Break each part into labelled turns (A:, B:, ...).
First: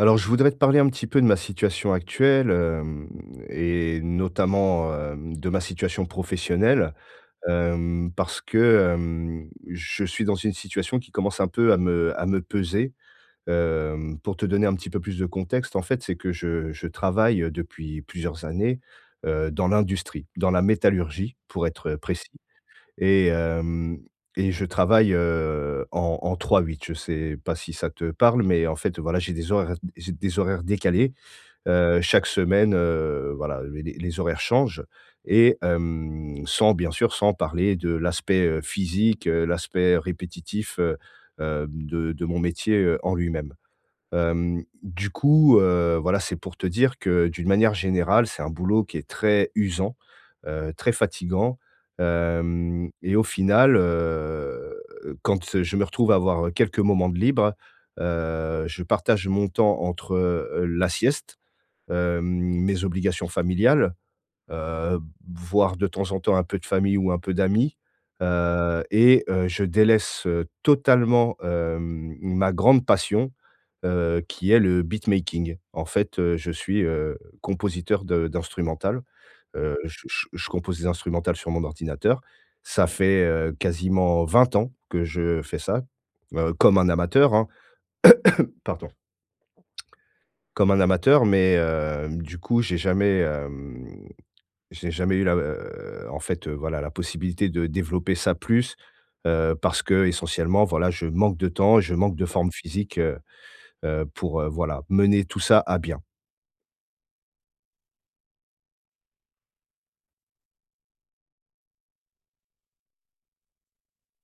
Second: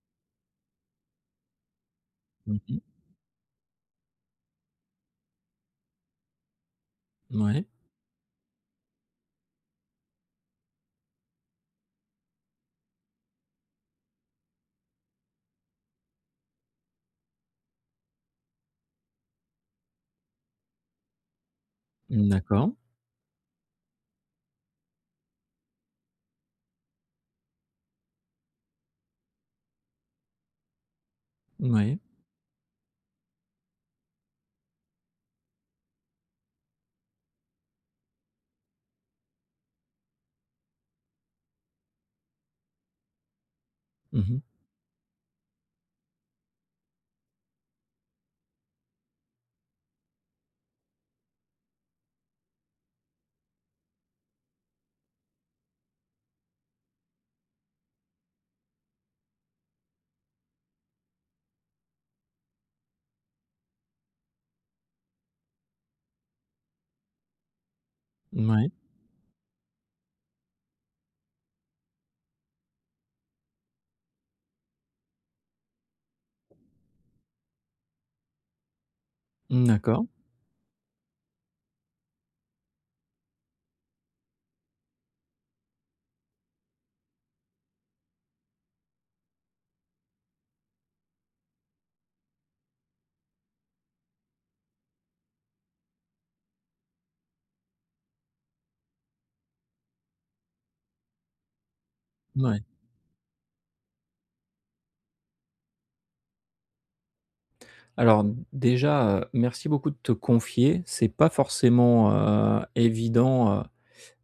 A: Alors, je voudrais te parler un petit peu de ma situation actuelle,
B: Mmh mh.
A: hem et notamment, de ma situation professionnelle,
B: Mouais.
A: parce que, je suis dans une situation qui commence un peu à me peser. Pour te donner un petit peu plus de contexte, en fait, c'est que je travaille, depuis plusieurs années, dans l'industrie, dans la métallurgie, pour être précis.
B: D'accord.
A: Et hem et je travaille, en 3-8. Je sais pas si ça te parle, mais en fait, voilà, j'ai des horaires décalés.
B: Mouais.
A: Chaque semaine, voilà, les horaires changent et sans bien sûr, sans parler de l'aspect, physique, l'aspect répétitif, de mon métier, en lui-même.
B: Mmh mh.
A: Du coup, voilà, c'est pour te dire que d'une manière générale, c'est un boulot qui est très usant, très fatigant, hem et au final, quand je me retrouve à avoir quelques moments de libre, je partage mon temps entre la sieste, hem, mes obligations familiales, heu, voir de temps en temps un peu de famille ou un peu d'amis,
B: Mouais.
A: et je délaisse, totalement, ma grande passion, qui est le beatmaking. En fait, je suis, compositeur de d'instrumentales, je
B: D'accord.
A: je je compose des instrumentales sur mon ordinateur. Ça fait, quasiment 20 ans que je fais ça, comme un amateur, hein. Pardon, comme un amateur, mais, du coup, j'ai jamais eu la, en fait, voilà, la possibilité de développer ça plus, parce que essentiellement voilà, je manque de temps, je manque de forme
B: Mouais.
A: physique, pour, voilà, mener tout ça à bien.
B: Alors déjà, merci beaucoup de te confier. C'est pas forcément, évident, heu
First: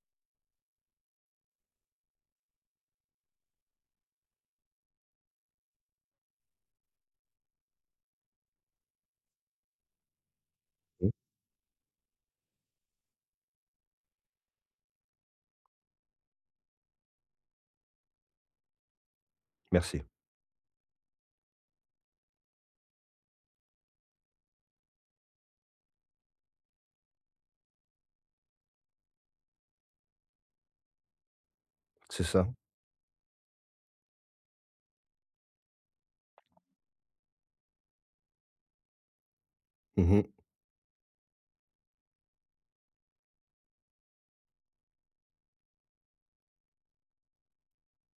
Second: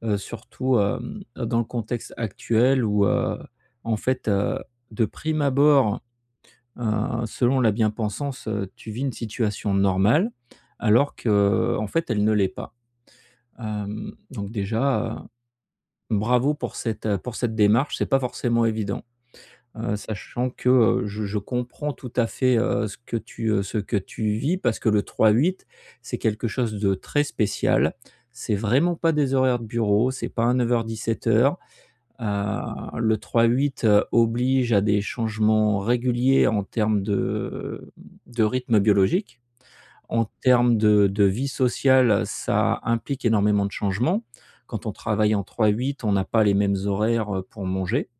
B: heu, surtout, dans le contexte actuel où, en fait, de prime abord, selon la bien-pensance, tu vis une situation normale,
A: Mmh,
B: alors qu'en fait, elle ne l'est pas. Donc déjà, bravo pour cette démarche, c'est pas forcément évident.
A: merci.
B: Sachant que, je comprends tout à fait, ce que tu vis parce que le 3-8, c'est quelque chose de très spécial. C'est vraiment pas des horaires de bureau, c'est pas un 9:00-17:00.
A: C'est ça.
B: Le 3-8, oblige à des changements réguliers en termes de rythme biologique.
A: Mmh.
B: En termes de vie sociale, ça implique énormément de changements. Quand on travaille en 3-8, on n'a pas les mêmes horaires, pour manger.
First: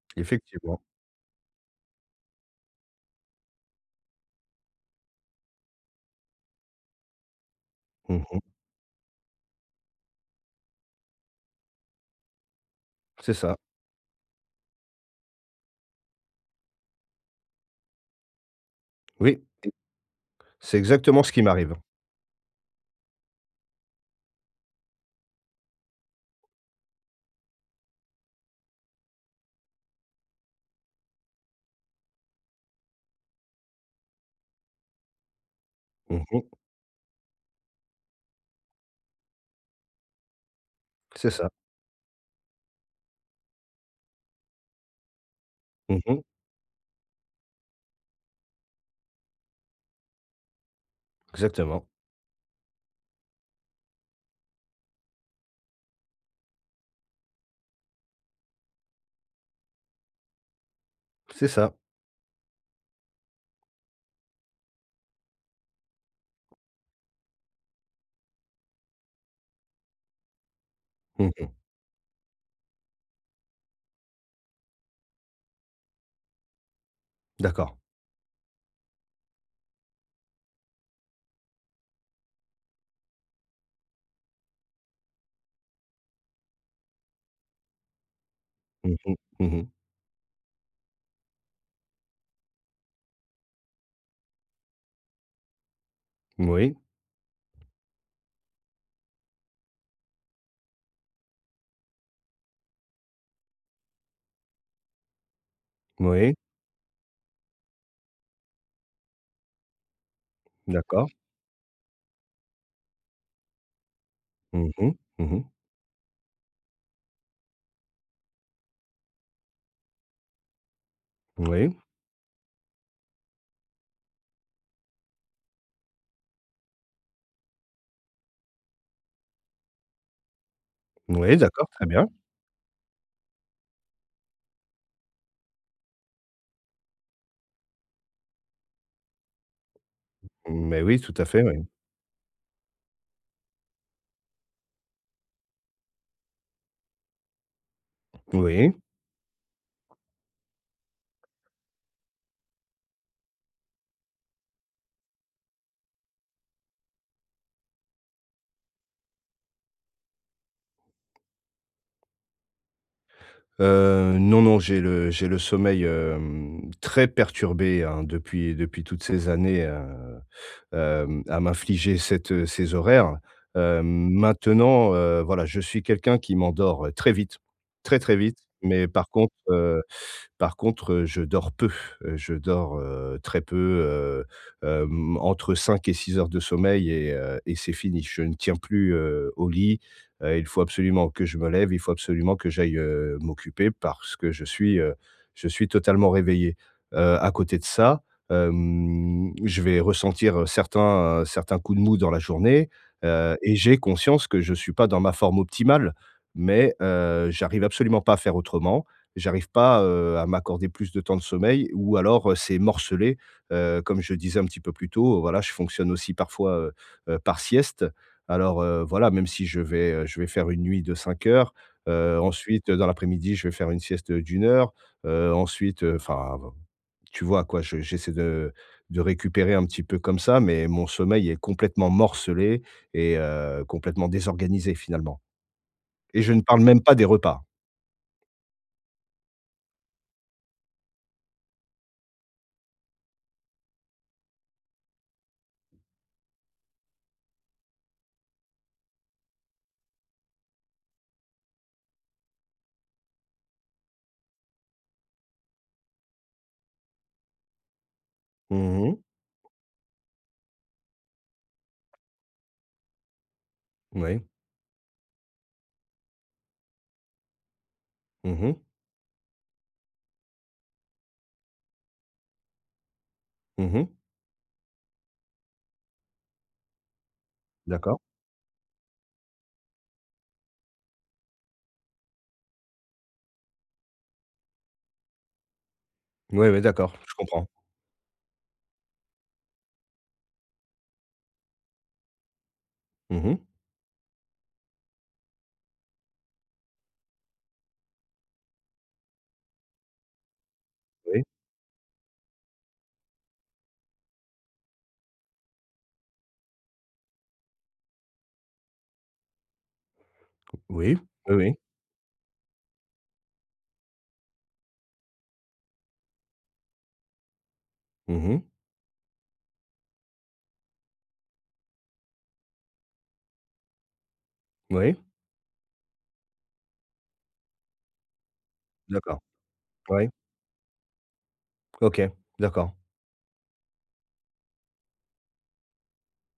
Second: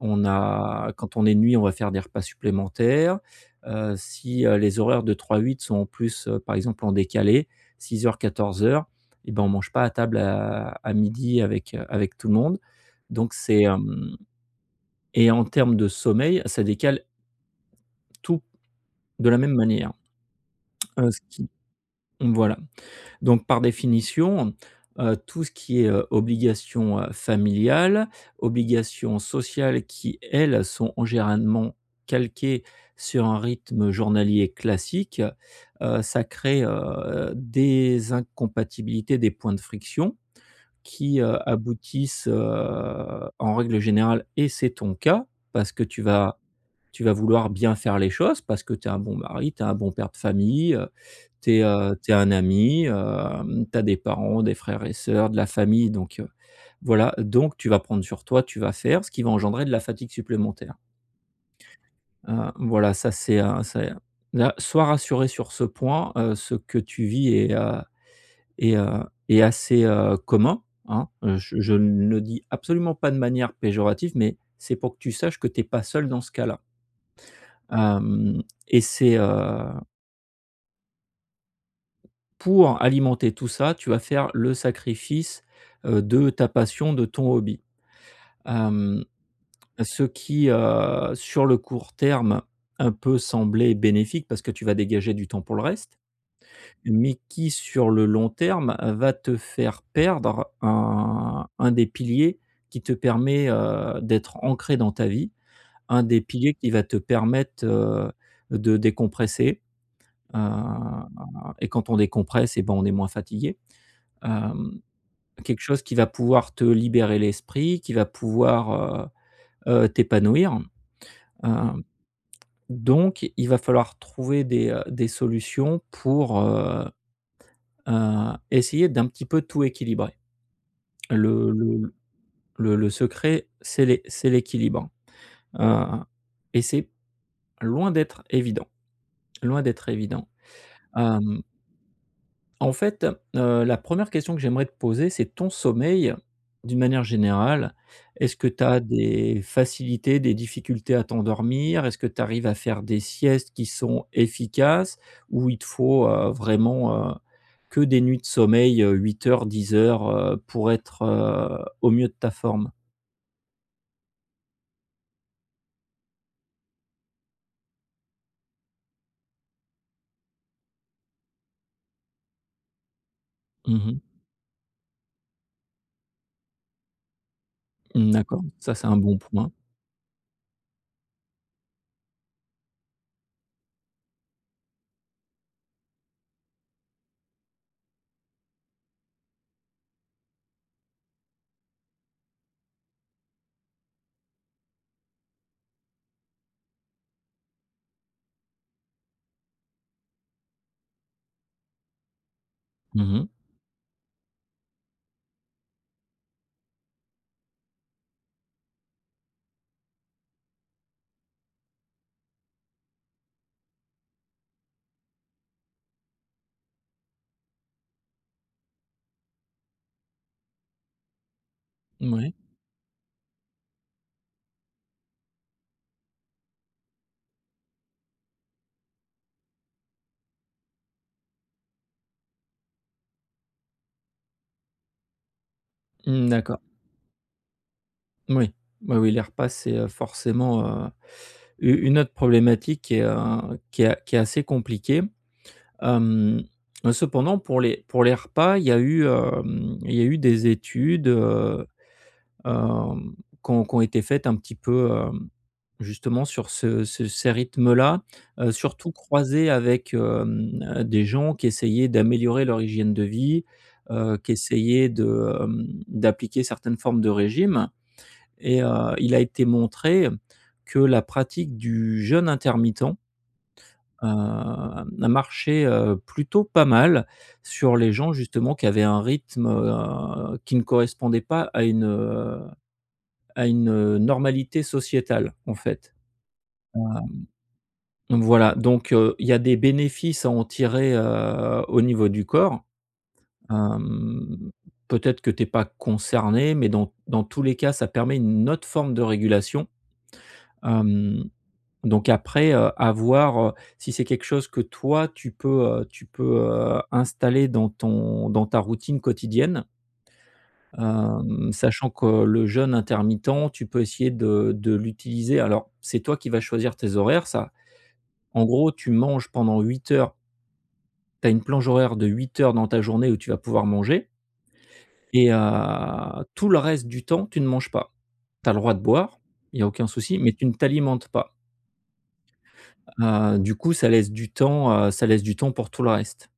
B: On
A: Effectivement.
B: a quand on est nuit, on va faire des repas supplémentaires. Si, les horaires de 3-8 sont en plus, par exemple en décalé, 6 heures,
A: Mmh.
B: 14 heures, et ben, on ne mange pas à table à midi avec, avec tout le monde. Donc
A: C'est ça.
B: c'est, hem Et en termes de sommeil, ça décale tout de la
A: Oui,
B: même manière.
A: c'est
B: Ce
A: exactement ce qui
B: qui
A: m'arrive.
B: Voilà. Donc, par définition, tout ce qui est, obligations, familiales, obligations sociales qui, elles, sont en généralement calquées sur un rythme journalier classique, ça
A: Mmh.
B: crée, des incompatibilités, des points de friction qui,
A: C'est ça.
B: aboutissent, en règle générale et c'est ton cas parce que tu
A: Mmh.
B: vas tu vas vouloir bien faire les choses, parce que tu es un bon mari, tu es un bon père de famille, T'es,
A: Exactement.
B: un ami, tu des parents, des frères et sœurs, de la famille, donc voilà, donc tu vas prendre sur toi, tu vas faire, ce qui va engendrer de la fatigue supplémentaire.
A: C'est ça.
B: Voilà, ça c'est un c'est là, sois rassuré sur ce point, ce que tu vis est, heu est assez, commun, hein.
A: Mmh.
B: Je ne le dis absolument pas de manière péjorative, mais c'est pour que tu saches que tu es pas seul dans ce cas-là.
A: D'accord.
B: Hem et c'est, heu Pour alimenter tout ça, tu vas faire le sacrifice, de ta passion, de ton hobby.
A: Mmh
B: Hem,
A: mh. Mmh.
B: Ce qui, sur le court terme, un peu semblait bénéfique parce que tu vas dégager du temps pour le reste,
A: Oui,
B: mais qui sur le long terme va te faire perdre un des piliers qui te permet, d'être ancré dans ta vie, un des
A: oui,
B: piliers qui va te permettre, de décompresser, heu
A: d'accord.
B: et quand on décompresse et ben, on est moins fatigué.
A: Mmh
B: Hem
A: mh. Mmh.
B: Quelque chose qui va pouvoir te libérer l'esprit, qui va pouvoir, t'épanouir.
A: Oui,
B: Hem, donc il va falloir trouver des solutions pour, essayer d'un petit peu tout équilibrer.
A: oui,
B: Le
A: d'accord, très
B: le
A: bien.
B: le secret, c'est l'é c'est l'équilibre, heu et c'est loin d'être évident, loin d'être évident.
A: Mais oui, tout à
B: Hem
A: fait, oui.
B: En fait, la première question que j'aimerais te poser, c'est ton sommeil, d'une manière générale. Est-ce que tu
A: Oui.
B: as des facilités, des difficultés à t'endormir? Est-ce que tu arrives à faire des siestes qui sont efficaces? Ou il te faut, vraiment, que des nuits de sommeil, 8 heures, 10 heures, pour être, au mieux de ta forme?
A: Non, non, j'ai le sommeil, très perturbé, hein, depuis toutes ces années, à m'infliger cette, ces horaires.
B: Mmh.
A: Maintenant, voilà, je suis quelqu'un qui m'endort, très vite, très,
B: Mmh,
A: très vite,
B: d'accord, ça
A: mais
B: c'est un
A: par
B: bon
A: contre,
B: point.
A: euh, par contre, je dors peu, je dors, très peu, entre 5 et 6 heures de sommeil et c'est fini. Je ne tiens plus, au lit, il faut absolument que je me lève, il faut absolument que j'aille, m'occuper parce que je suis totalement réveillé. À côté de ça, je vais ressentir certains coups de mou dans la journée,
B: Mmh mh.
A: et j'ai conscience que je ne suis pas dans ma forme optimale, mais j'arrive absolument pas à faire autrement. J'arrive pas, à m'accorder plus de temps de sommeil, ou alors, c'est morcelé. Comme je disais un petit peu plus tôt, voilà, je fonctionne aussi parfois, par sieste. Alors, voilà, même si je vais, faire une nuit de 5 heures,
B: Ouais.
A: ensuite, dans l'après-midi, je vais faire une sieste d'1 heure, ensuite, enfin, tu vois quoi? Je j'essaie de récupérer un petit peu comme ça, mais mon sommeil est complètement morcelé et, complètement désorganisé finalement, et
B: Mmh,
A: je ne parle
B: d'accord.
A: même pas des repas.
B: Moui. Oui, oui, les repas, c'est, forcément, u une autre problématique qui est assez compliquée. Hem, Cependant, pour les repas, il y a eu des études, hem, qui ont été faites un petit peu, justement sur ce ce ces rythmes-là, surtout
A: Mmh.
B: croisés avec, des gens qui essayaient d'améliorer leur hygiène de vie,
A: Oui.
B: qui essayaient d'appliquer certaines formes de régime.
A: Mmh mh.
B: Il a été montré que la pratique du jeûne intermittent,
A: Mmh.
B: a marché, plutôt pas mal sur les
A: D'accord.
B: gens justement qui avaient un rythme, qui ne correspondait pas à une, normalité sociétale, en fait.
A: Oui, oui, d'accord, je comprends.
B: Donc voilà, donc il y a des bénéfices à en tirer, au niveau du corps.
A: Mmh mh.
B: Hem, Peut-être que tu es pas concerné, mais dans tous les cas, ça permet une autre forme de régulation.
A: Oui,
B: Hem Donc après, à voir, si c'est quelque chose que toi tu peux, installer dans ta routine quotidienne,
A: oui, oui, oui.
B: sachant que le jeûne intermittent, tu peux essayer de l'utiliser. Alors, c'est toi qui vas choisir tes horaires, ça.
A: Mmh mh.
B: En gros, tu manges pendant 8 heures, tu as une planche horaire de 8 heures dans ta journée où tu vas pouvoir manger
A: Oui,
B: et tout le reste du temps, tu ne manges pas. Tu as le droit de
A: d'accord.
B: boire, il y a aucun
A: Ouais,
B: souci, mais tu ne t'alimentes pas.
A: OK, d'accord.
B: Du coup, ça laisse du temps pour tout le reste.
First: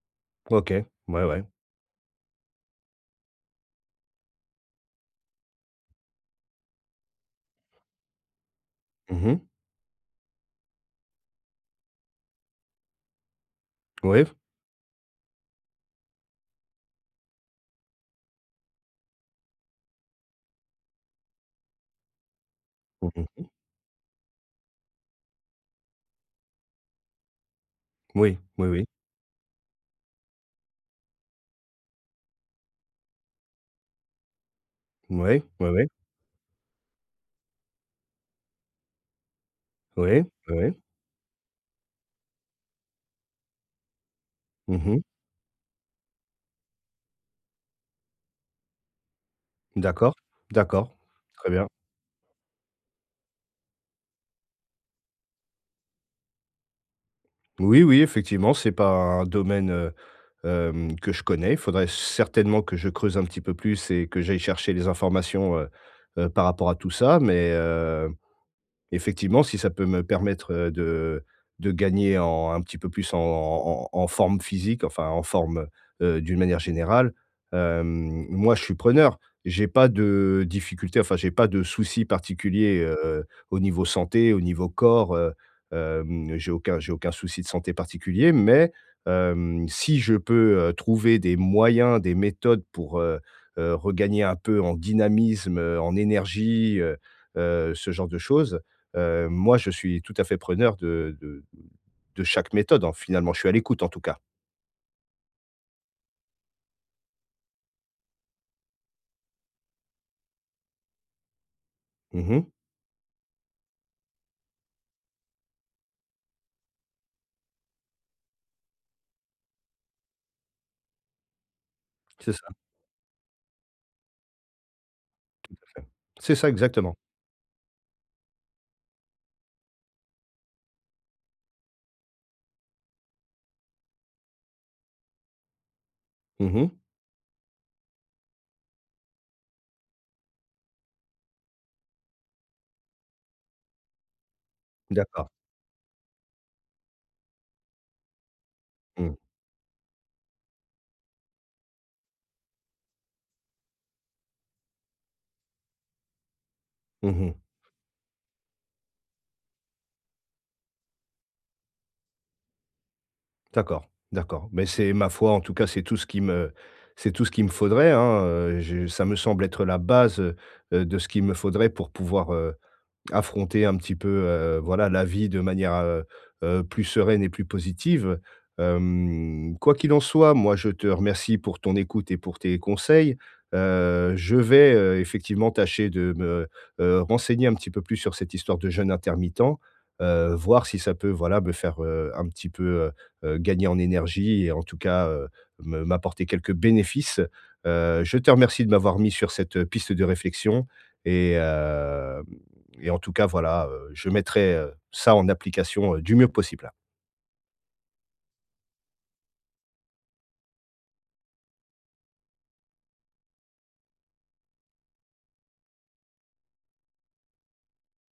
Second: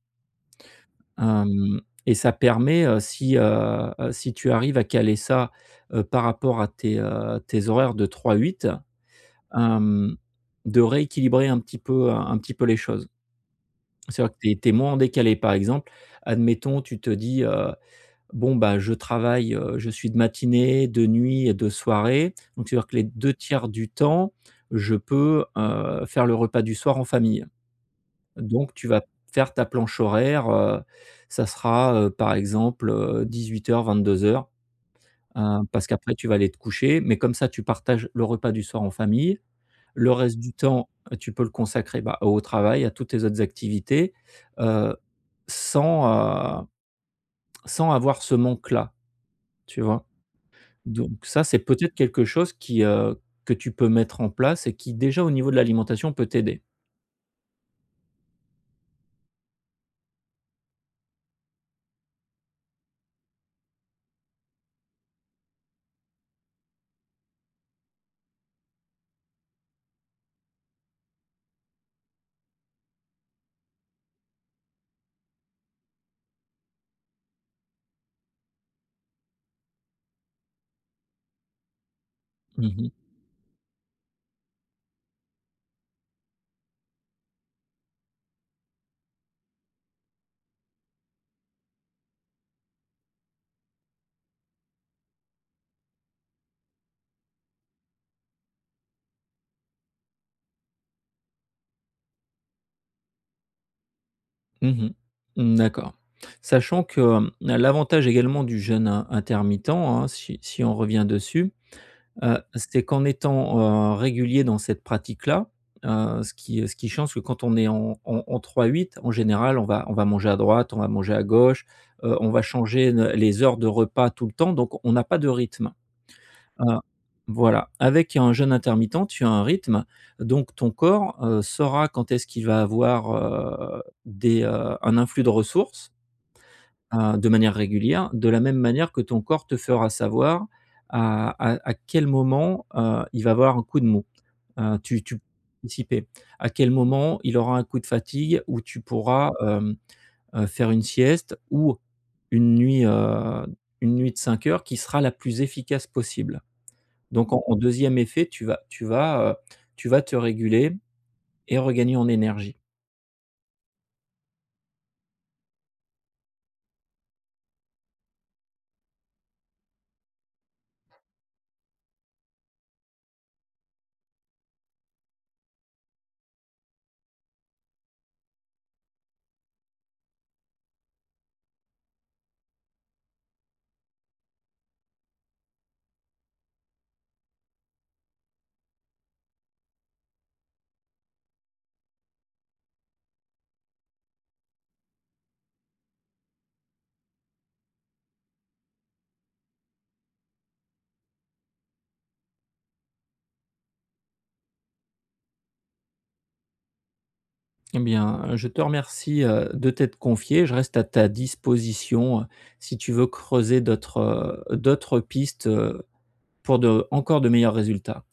A: OK, ouais, ouais.
B: Hem Et ça permet, si tu arrives à caler ça, par rapport à tes horaires de trois huit,
A: Mmh mh.
B: hem, de rééquilibrer un petit peu les choses.
A: Oui,
B: C'est-à-dire que tu es moins en décalé. Par exemple, admettons, tu te dis: «Bon, bah, je travaille, je suis de matinée, de nuit et de soirée». Donc c'est-à-dire que les
A: mmh
B: 2
A: mh.
B: tiers du temps, je peux, faire le repas du soir en famille.
A: Oui, oui,
B: Donc
A: oui.
B: tu vas faire ta planche horaire, ça sera, par exemple, 18:00-22:00,
A: Oui,
B: heu,
A: oui, oui.
B: parce qu'après tu vas aller te coucher, mais comme ça tu partages le repas du soir en famille. Le
A: Oui,
B: reste du
A: oui, oui.
B: temps, tu peux le consacrer, bah, au travail, à toutes tes autres activités,
A: Mmh
B: heu,
A: mh.
B: sans, heu, sans avoir ce manque-là, tu vois?
A: D'accord, d'accord.
B: Donc ça,
A: Très
B: c'est
A: bien.
B: peut-être quelque chose que tu peux mettre en place et qui déjà au niveau de l'alimentation peut t'aider.
A: Oui, oui, effectivement, c'est pas un domaine, que je connais. Il faudrait certainement que je creuse un petit peu plus et que j'aille chercher les informations, par rapport à tout ça, mais effectivement, si ça peut me permettre, de gagner en un petit peu plus en en forme physique, enfin en forme, d'une manière générale, moi je suis preneur. J'ai pas de difficulté, enfin j'ai pas de soucis particuliers,
B: Mmh.
A: au niveau santé, au niveau corps, j'ai aucun souci de santé particulier. Mais, si je peux, trouver des moyens, des méthodes pour, regagner un peu en dynamisme, en énergie, ce genre de choses, moi, je suis tout à fait preneur de chaque méthode, en finalement. Je suis à l'écoute, en tout cas.
B: Mmh mh. Mmh, d'accord. Sachant que, l'avantage également du jeûne in intermittent, hein, si on revient dessus,
A: Mmh.
B: c'est qu'en étant, régulier dans cette pratique-là, ce qui change, que quand on est en 3-8, en général, on va manger à droite, on va manger à gauche, on
A: C'est
B: va
A: ça,
B: changer ne les heures de repas tout le temps, donc on n'a pas de rythme.
A: c'est ça,
B: Heu,
A: exactement.
B: voilà. Avec un jeûne intermittent, tu as un rythme, donc ton corps, saura quand est-ce qu'il va avoir, un influx de ressources,
A: Mmh.
B: de manière régulière, de la même manière que ton corps te fera savoir à quel moment, il va avoir un coup de mou. Tu peux
A: D'accord.
B: anticiper. À quel moment il aura un coup de fatigue où tu
A: Mmh.
B: pourras, faire une sieste ou une nuit, heu, une nuit de 5 heures qui sera la plus efficace possible. Donc
A: Mmh.
B: en 2 effet, tu vas te réguler et regagner en énergie.
A: D'accord, d'accord. Mais, c'est ma foi, en tout cas, c'est tout ce qu'il me faudrait, hein, je ça me semble être la base, de ce qu'il me faudrait pour pouvoir, affronter un petit peu, voilà, la vie de manière, plus sereine et plus positive. Quoi qu'il en soit, moi, je te remercie pour ton écoute et pour tes conseils. Je vais, effectivement tâcher de me, renseigner un petit peu plus sur cette histoire de jeûne intermittent, voir si ça peut, voilà, me faire, un petit peu, heu gagner en énergie et, en tout cas, me m'apporter quelques bénéfices. Je te remercie de m'avoir mis sur cette piste de réflexion, et heu et en tout cas, voilà, je mettrai, ça en application, du mieux possible.
B: Eh bien, je te remercie, de t'être confié. Je reste à ta disposition, si tu veux creuser d'autres pistes, pour de meilleurs résultats.